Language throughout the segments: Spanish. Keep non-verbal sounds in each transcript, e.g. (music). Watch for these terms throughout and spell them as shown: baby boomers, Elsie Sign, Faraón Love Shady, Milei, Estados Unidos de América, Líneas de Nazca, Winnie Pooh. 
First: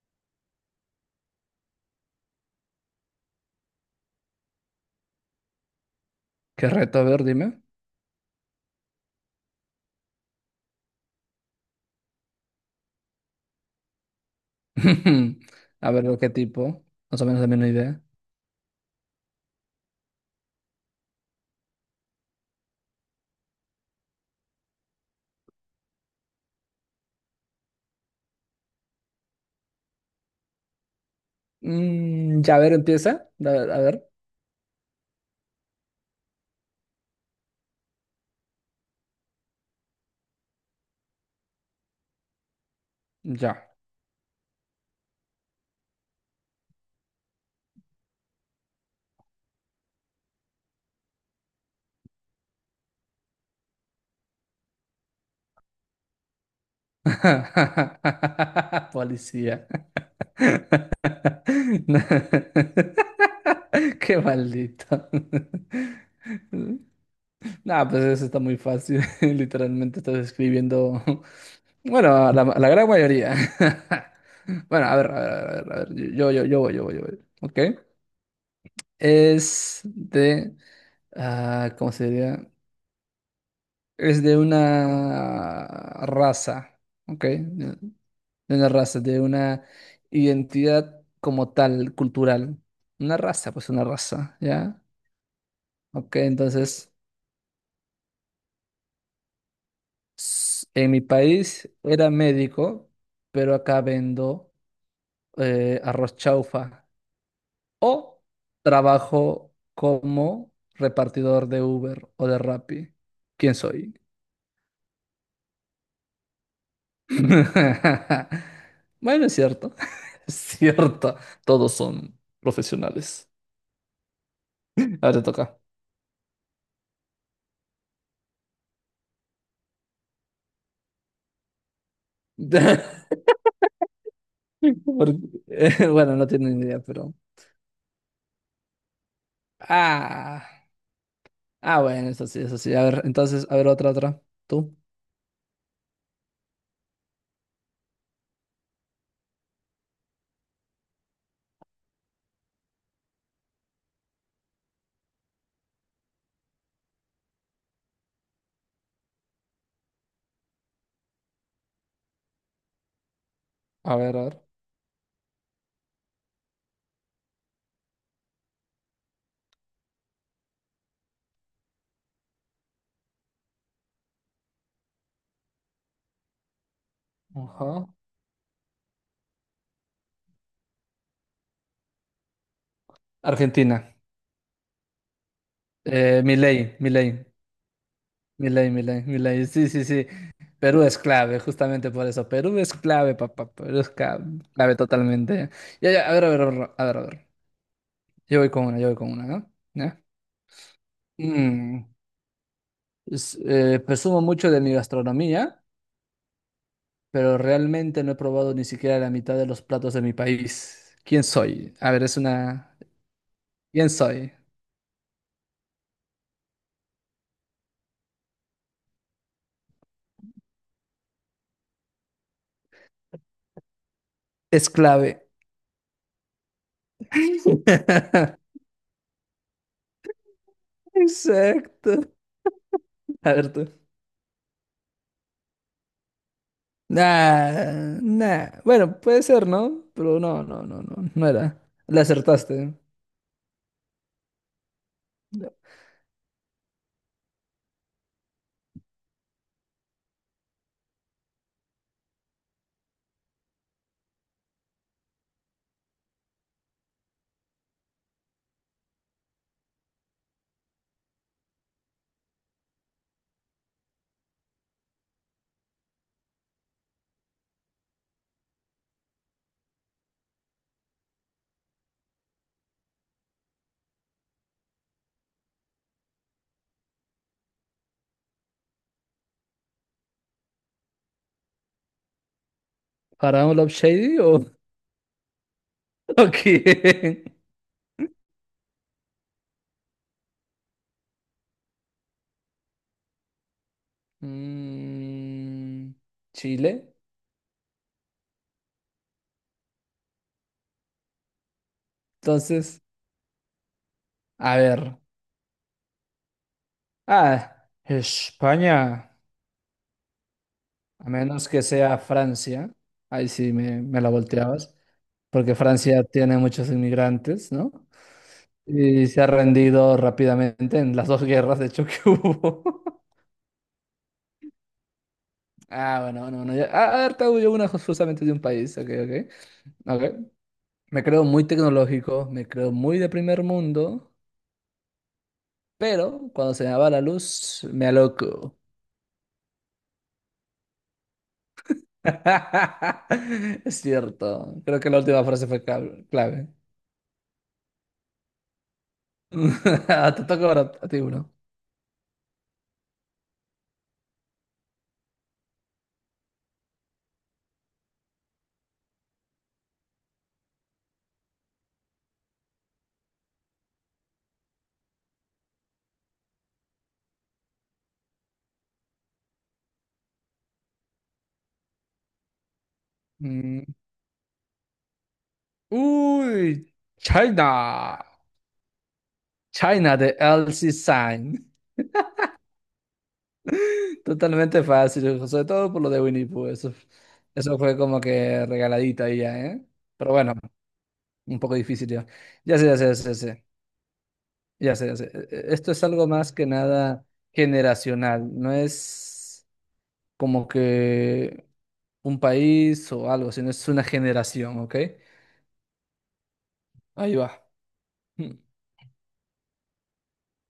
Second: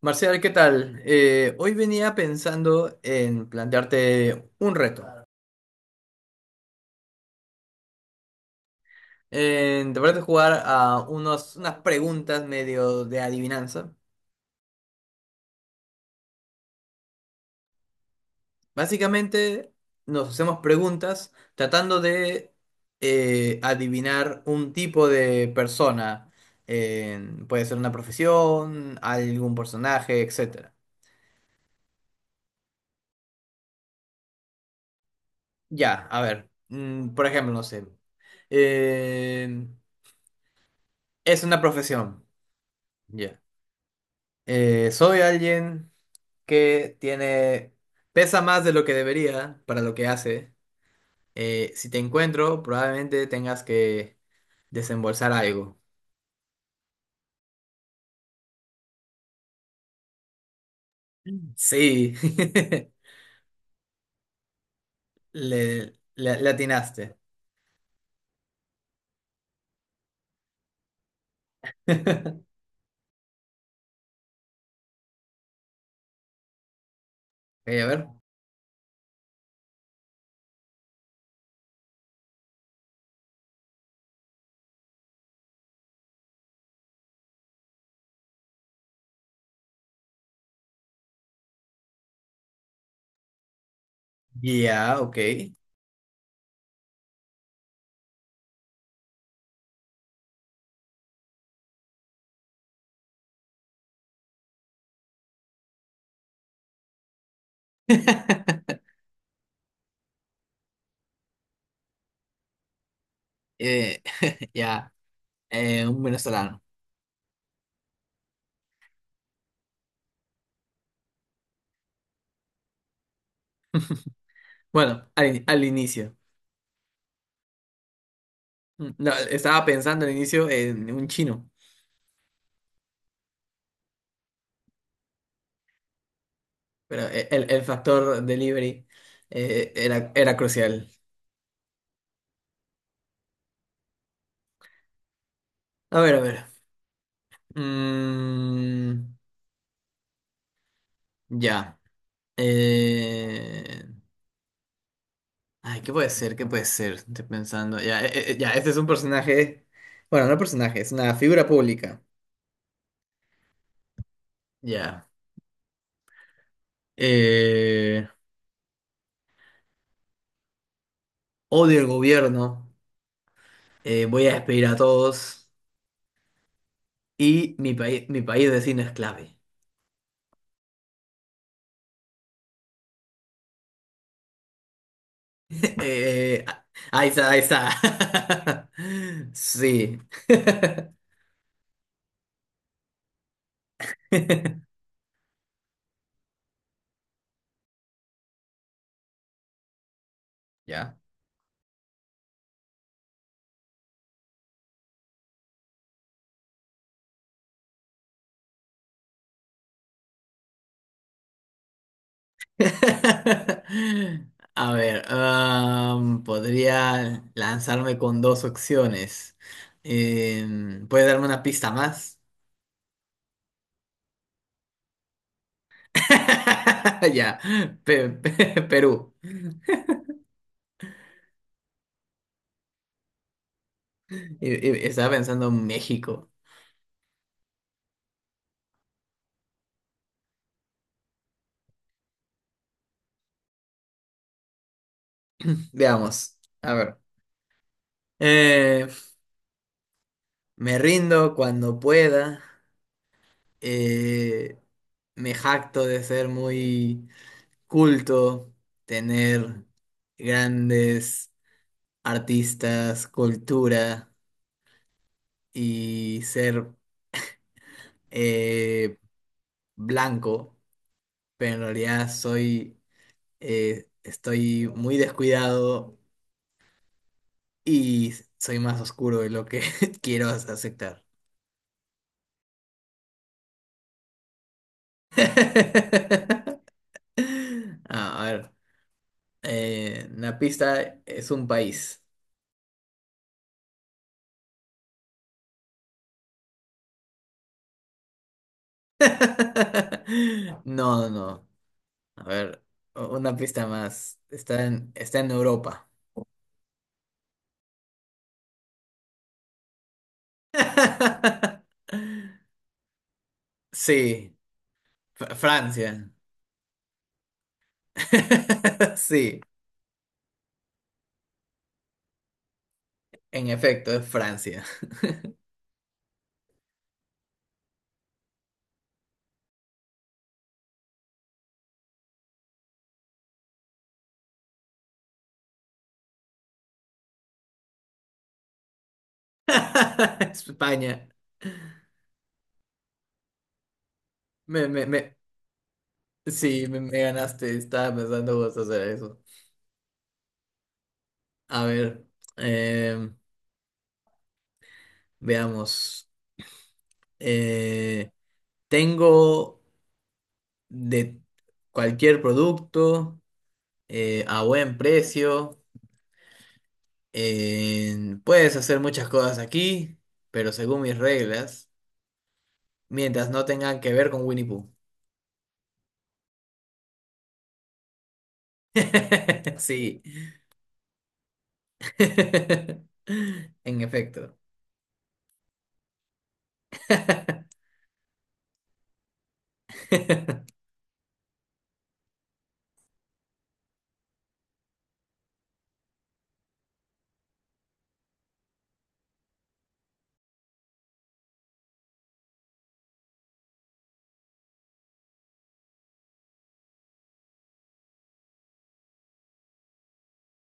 Marcial, ¿qué tal? Hoy venía pensando en plantearte un reto. ¿Qué reto? A ver, dime. En tratar de jugar a unas preguntas medio de adivinanza. (laughs) A ver, ¿de qué tipo? Más o menos también una idea. Básicamente nos hacemos preguntas tratando de adivinar un tipo de persona. Puede ser una profesión, algún personaje, etcétera. Ya, a ver, empieza. A ver, a ver. Ya, a ver. Por ejemplo, no sé. eh, es una profesión. Ya. Ya. Soy alguien que tiene, pesa más de lo que debería para lo que hace. Si te encuentro, probablemente tengas que desembolsar algo. (laughs) Policía. (laughs) No. Sí, (laughs) (laughs) Qué maldito. (laughs) le atinaste. Nah, pues eso está muy fácil. (laughs) Literalmente estás escribiendo. (laughs) Bueno, la, (laughs) la gran mayoría. (laughs) Bueno, a ver, a ver, a ver, a ver. Yo voy. ¿Ok? Ok, a ver. Es de. ¿Cómo se diría? Es de una raza, ¿ok? De una raza, de una identidad como tal, cultural. Una raza, pues una raza, ¿ya? Ya, ok. Ok, entonces, en mi país era médico, pero acá vendo arroz chaufa. O (laughs) trabajo como repartidor de Uber o de Rappi. ¿Quién soy? Eh, (laughs) ya, un venezolano. (laughs) Bueno, es cierto. (laughs) Es cierto. Todos son profesionales. Bueno, Ahora te toca. al inicio. Mm, no, estaba pensando al inicio en un chino, (laughs) Por- (laughs) bueno, no tiene ni idea, pero pero. El factor delivery era Ah. crucial. Ah, bueno, eso sí, eso sí. A ver, entonces, a ver, otra, otra. Tú. A ver, a ver. Mm, ya. Eh, Ay, ¿qué puede ser? ¿Qué puede ser? Estoy pensando. Ya, ya, este es un personaje. Bueno, no personaje, es una figura pública. A ver, a ver. Ya. Eh, Odio el gobierno. Voy a despedir a todos. Y Ajá. Mi país vecino es clave. (laughs) Argentina. Eh, ah, Milei, Ahí Milei. está, ahí está. Milei, Milei, (laughs) Milei. Sí, sí, Sí. sí. Perú es clave, justamente por eso. Perú es clave, papá. Clave, (laughs) totalmente. Ya, ya, a ver, a ver, a ver, a ver, a ver. Yo voy con una, ¿no? ¿Ya? Ya. Mm, presumo mucho de mi gastronomía, pero realmente no he probado ni siquiera la mitad de los platos de mi país. ¿Quién soy? A ver, es una... ¿Quién soy? (laughs) A ver, podría lanzarme con dos opciones. ¿Puede darme una pista más? Es clave. (laughs) Ya, (laughs) Perú. Exacto. A ver tú. Estaba pensando en México. Nah, nah. Bueno, puede ser, ¿no? Pero no, no, no, no, no era. Le acertaste. Veamos, a ver. Eh, Me rindo cuando pueda. Eh, Me jacto de ser muy culto, tener grandes artistas, cultura, y ser eh, blanco, pero en realidad soy, estoy muy descuidado y soy más oscuro de lo que (laughs) quiero aceptar. ¿Faraón Love Shady o, (laughs) o (laughs) quién? Ah, a ver, una pista es un país. Mm, Chile. (laughs) No, no, no. A ver, Entonces... una pista más. A ver. Está en Europa. Ah, España. A menos que (laughs) sea Francia. Ahí sí me la Sí, volteabas. Porque Francia Francia. tiene muchos inmigrantes, ¿no? (laughs) Y se ha Sí, rendido rápidamente en las dos guerras, de hecho, que hubo. (laughs) en efecto, es Francia. Ah, bueno, bueno, bueno. A ver, te hago yo una justamente de un país. Ok, ok. Ok. Me creo muy tecnológico, me creo muy de primer mundo, pero cuando se me va la luz, me aloco. (laughs) España. (laughs) Es cierto. Creo que la Me, última frase fue cal- clave. sí, me ganaste. Estaba pensando vos hacer eso. (laughs) Te toca ahora a ti uno. A ver, eh, veamos. Eh, Tengo de cualquier producto a buen precio. Puedes hacer muchas cosas aquí, pero según mis reglas, mientras no Mm. tengan que ver con Winnie Pooh. Uy, China. (laughs) China Sí. de Elsie Sign. (laughs) En (laughs) efecto. Totalmente fácil, sobre todo por lo de Winnie Pooh. Eso fue como que regaladita ahí ya, ¿eh? Pero bueno, (laughs) un poco difícil ya. Ya sé, ya sé, ya sé, ya sé. Ya sé, ya sé. Esto es algo más que nada generacional. No es como que un país o algo, sino es una generación, ¿ok? Ahí va. Hmm.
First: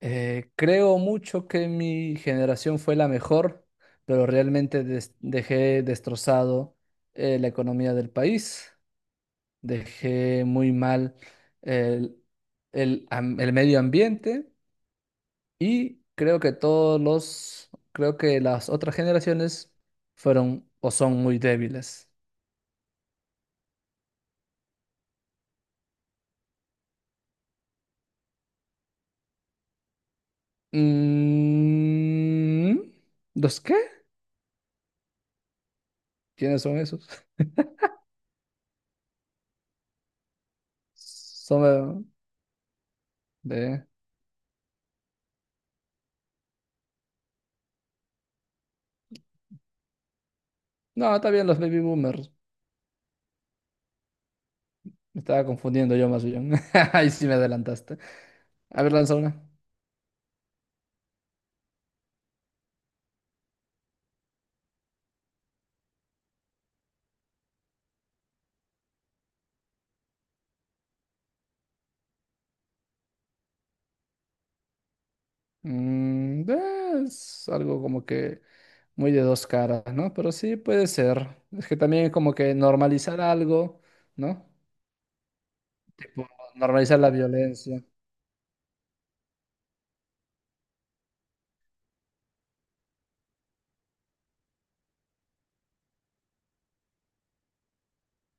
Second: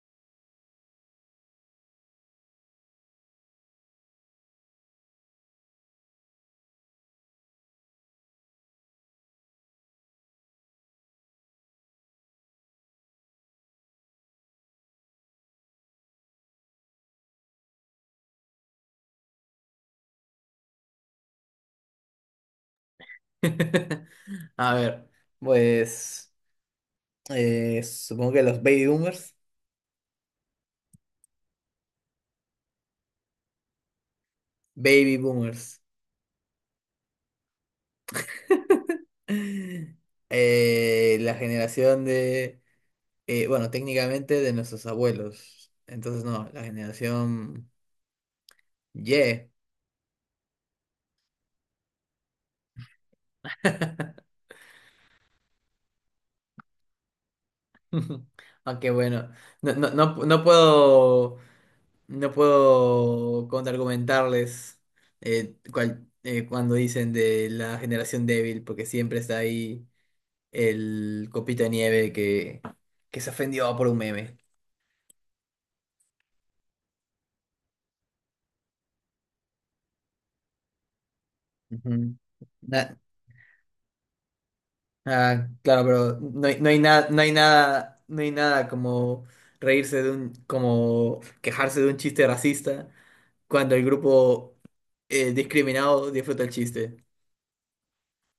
Creo mucho que mi generación fue la mejor, pero realmente dejé destrozado la economía del país, dejé muy mal el, el medio ambiente y creo que las otras generaciones fueron o son muy débiles. A ver, pues supongo que los baby boomers. Mm, ¿Los qué? Baby boomers. ¿Quiénes son esos? La generación Son de, de... bueno, de- técnicamente de nuestros abuelos. Entonces, no, la generación Y. No, está bien, los baby boomers. (laughs) Me estaba confundiendo yo más bien. (laughs) Ahí sí me adelantaste. A Aunque ver, lanza bueno, una. No puedo. No puedo contraargumentarles cuando dicen de la generación débil, porque siempre está ahí el copito de nieve que se ofendió por un meme. Es algo como que muy de dos caras, ¿no? Pero sí puede ser. Es que también Ujú. como que Na- normalizar algo, ¿no? Claro, pero Tipo, normalizar la violencia. No hay nada como reírse de como quejarse de un chiste racista cuando el grupo discriminado disfruta el chiste.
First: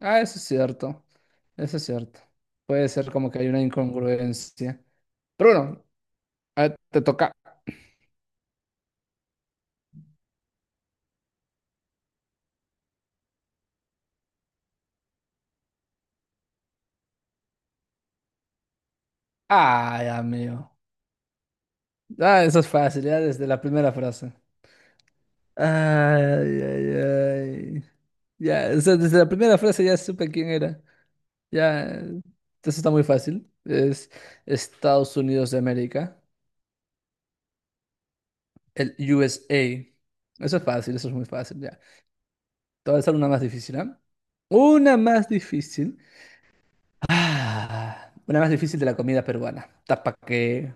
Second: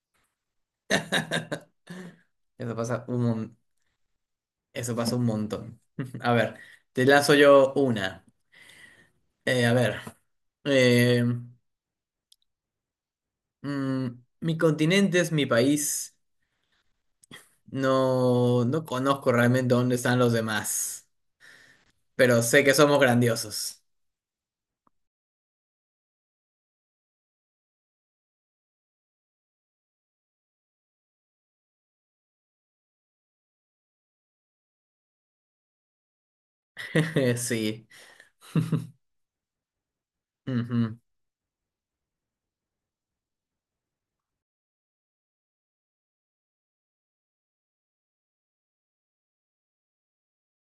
Ah, eso es cierto. (laughs) Eso es cierto. Eso Puede pasa ser un como que hay montón. una incongruencia. Eso pasa un Pero montón. bueno, (laughs) A ver, a ver, te te toca. lazo yo una. A ver. eh, mm, Mi continente es mi país. No, no conozco realmente dónde Ay, están los amigo. demás, pero Ah, eso sé es que somos fácil, ya desde la grandiosos. primera frase. Ay, ay, ay. Ya, o sea, desde la primera frase ya supe quién era. Ya, eso está muy fácil. Es Estados Unidos de América, (laughs) Sí. el (laughs) USA. Eso es fácil, Ujú. eso es muy fácil, ya. Te voy a hacer una más difícil, ¿ah? Una más difícil. Ah, una más difícil de la comida peruana. Tapa que...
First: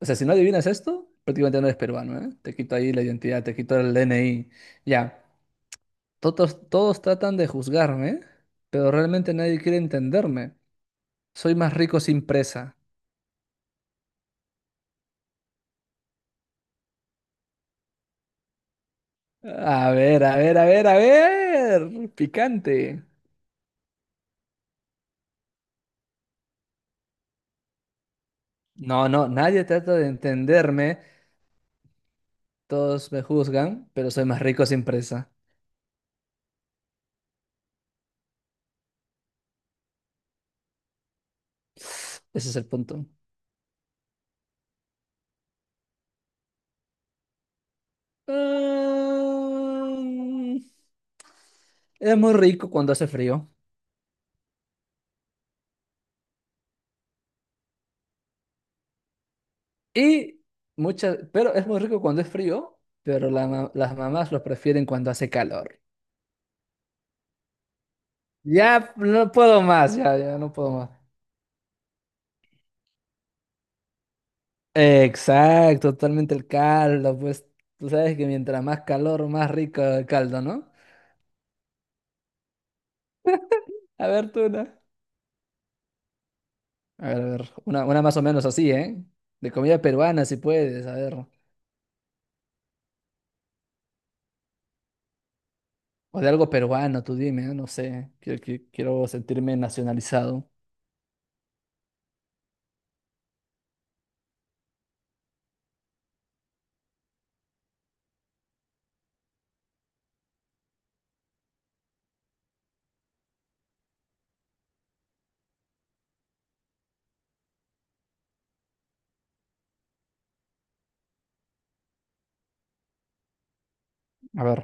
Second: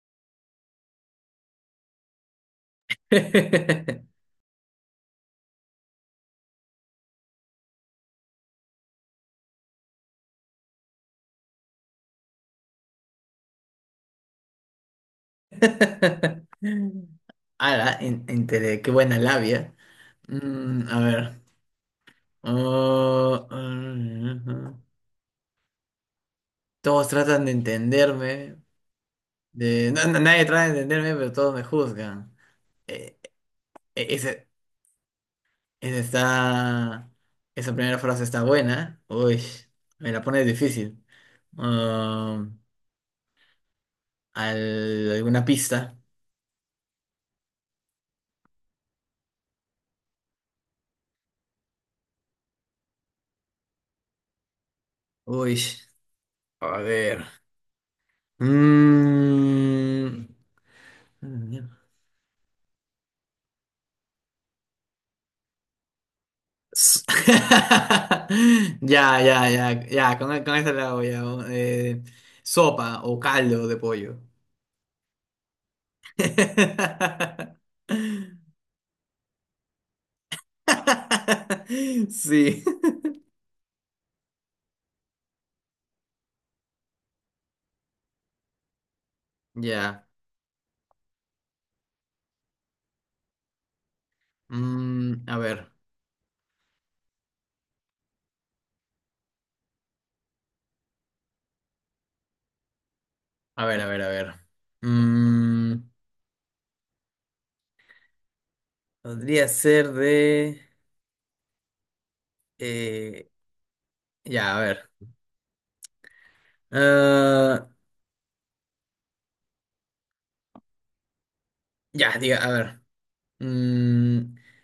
O sea, si no adivinas esto, prácticamente no eres peruano, ¿eh? Te quito ahí la identidad, te quito el DNI. Ya. Todos, todos tratan de juzgarme, pero realmente nadie quiere entenderme. Soy más rico sin presa. (laughs) Ala, qué buena labia. A ver, a ver, a ver, Mm, a a ver. ver. Picante. Oh, mm, ujú. Todos tratan de entenderme, No, no, nadie trata de Nadie trata de entenderme. entenderme, pero todos me juzgan. Todos Eh, me juzgan, eh, pero soy más ese- rico sin presa. ese está- Esa primera frase está buena. Uy, me la pone difícil. Ese es Um, el punto. ¿Alguna pista? Mm, es muy rico cuando hace frío. Uy, a ver. Mm. Y muchas, pero es muy rico cuando es frío, pero las mamás lo prefieren cuando hace calor. S- Ya (laughs) no puedo más, ya, Ya, ya no con puedo esa más. la voy a... eh, sopa o caldo de pollo. Exacto, totalmente el caldo, pues tú sabes que (laughs) mientras más calor, más rico el caldo, ¿no? (laughs) Sí. A ver, tú una. A ver, una más o menos así, ¿eh? De comida Ya. peruana, si puedes, a ver. Mm, O de algo peruano, tú dime, ¿eh? No sé, quiero sentirme nacionalizado. A ver. Mm, podría ser de... eh, ya, a ver. Ah, ya, diga, a ver. Mm, A ver.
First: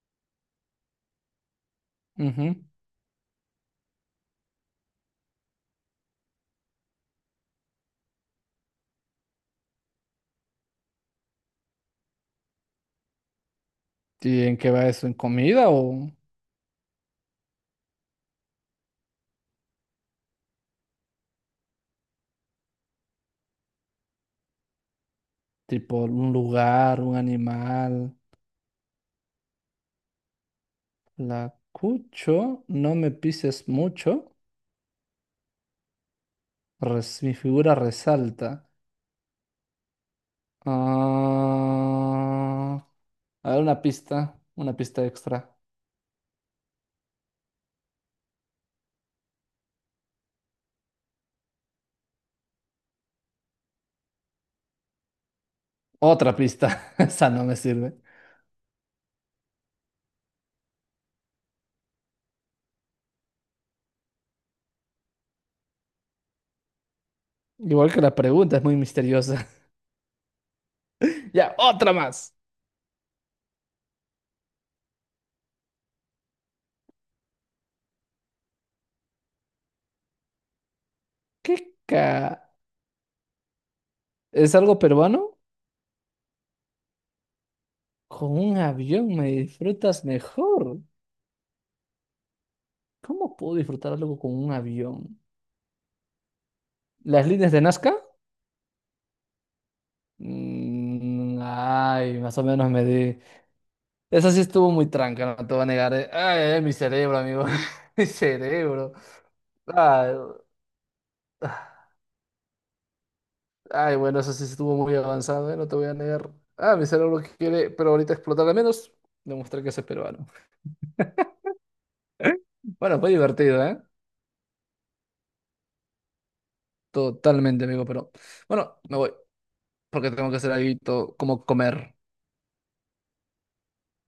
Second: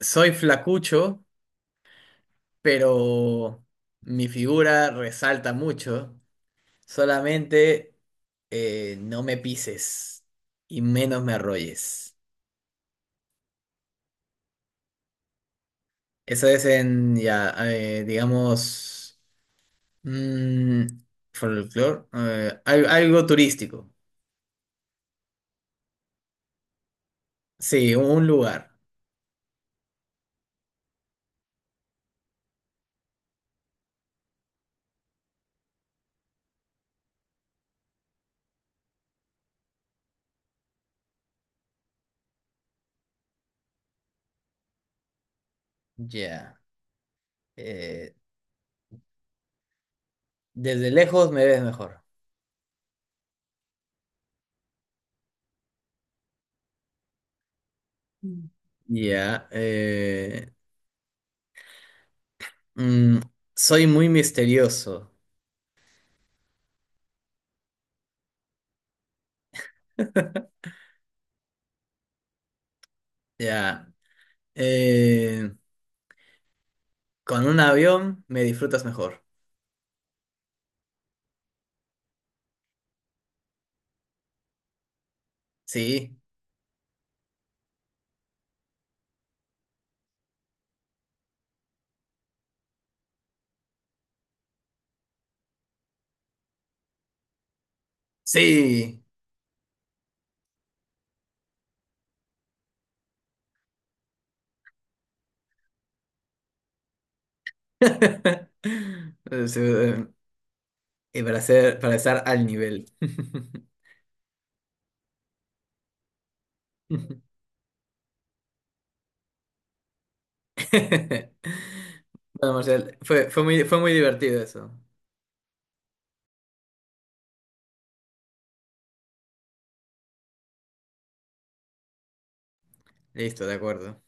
soy flacucho, Ujú. pero mi figura resalta mucho. Solamente no me pises y menos me arrolles. ¿Y en qué va eso? ¿En comida o Eso es en, ya, digamos... Mm, folclore, algo turístico. tipo un lugar, un Sí, animal? un lugar. La cucho, no me pises mucho, mi figura resalta. Ah, a ver, una pista extra. Ya. eh, Desde lejos me ves mejor. Otra pista. (laughs) Esa no me sirve. Mm. Ya. Mm, Soy muy misterioso. Igual que la pregunta, es muy misteriosa. (laughs) Ya, otra más. Ya. eh, con un avión me disfrutas mejor. ¿Qué ca... ¿Es algo peruano? Sí. Con un avión me disfrutas mejor. ¿Cómo puedo disfrutar algo con un avión? ¿Las líneas de Nazca? Sí. Mm, ay, más o menos me di. Esa sí estuvo muy tranca, no te voy a negar. Ay, ay, mi cerebro, amigo. (laughs) Mi (laughs) cerebro. Eh, sí, eh, Ay. Y para ser, para estar al nivel. (laughs) Ay, bueno, eso sí estuvo muy avanzado, ¿eh? No te voy a negar. Ah, mi cerebro que quiere, pero ahorita explotar al menos, demostrar que soy peruano. (laughs) Bueno, Marcial, Bueno, fue divertido, fue ¿eh? muy divertido eso. Totalmente, amigo, pero bueno, me voy, porque tengo que hacer algo como comer. Listo, de acuerdo.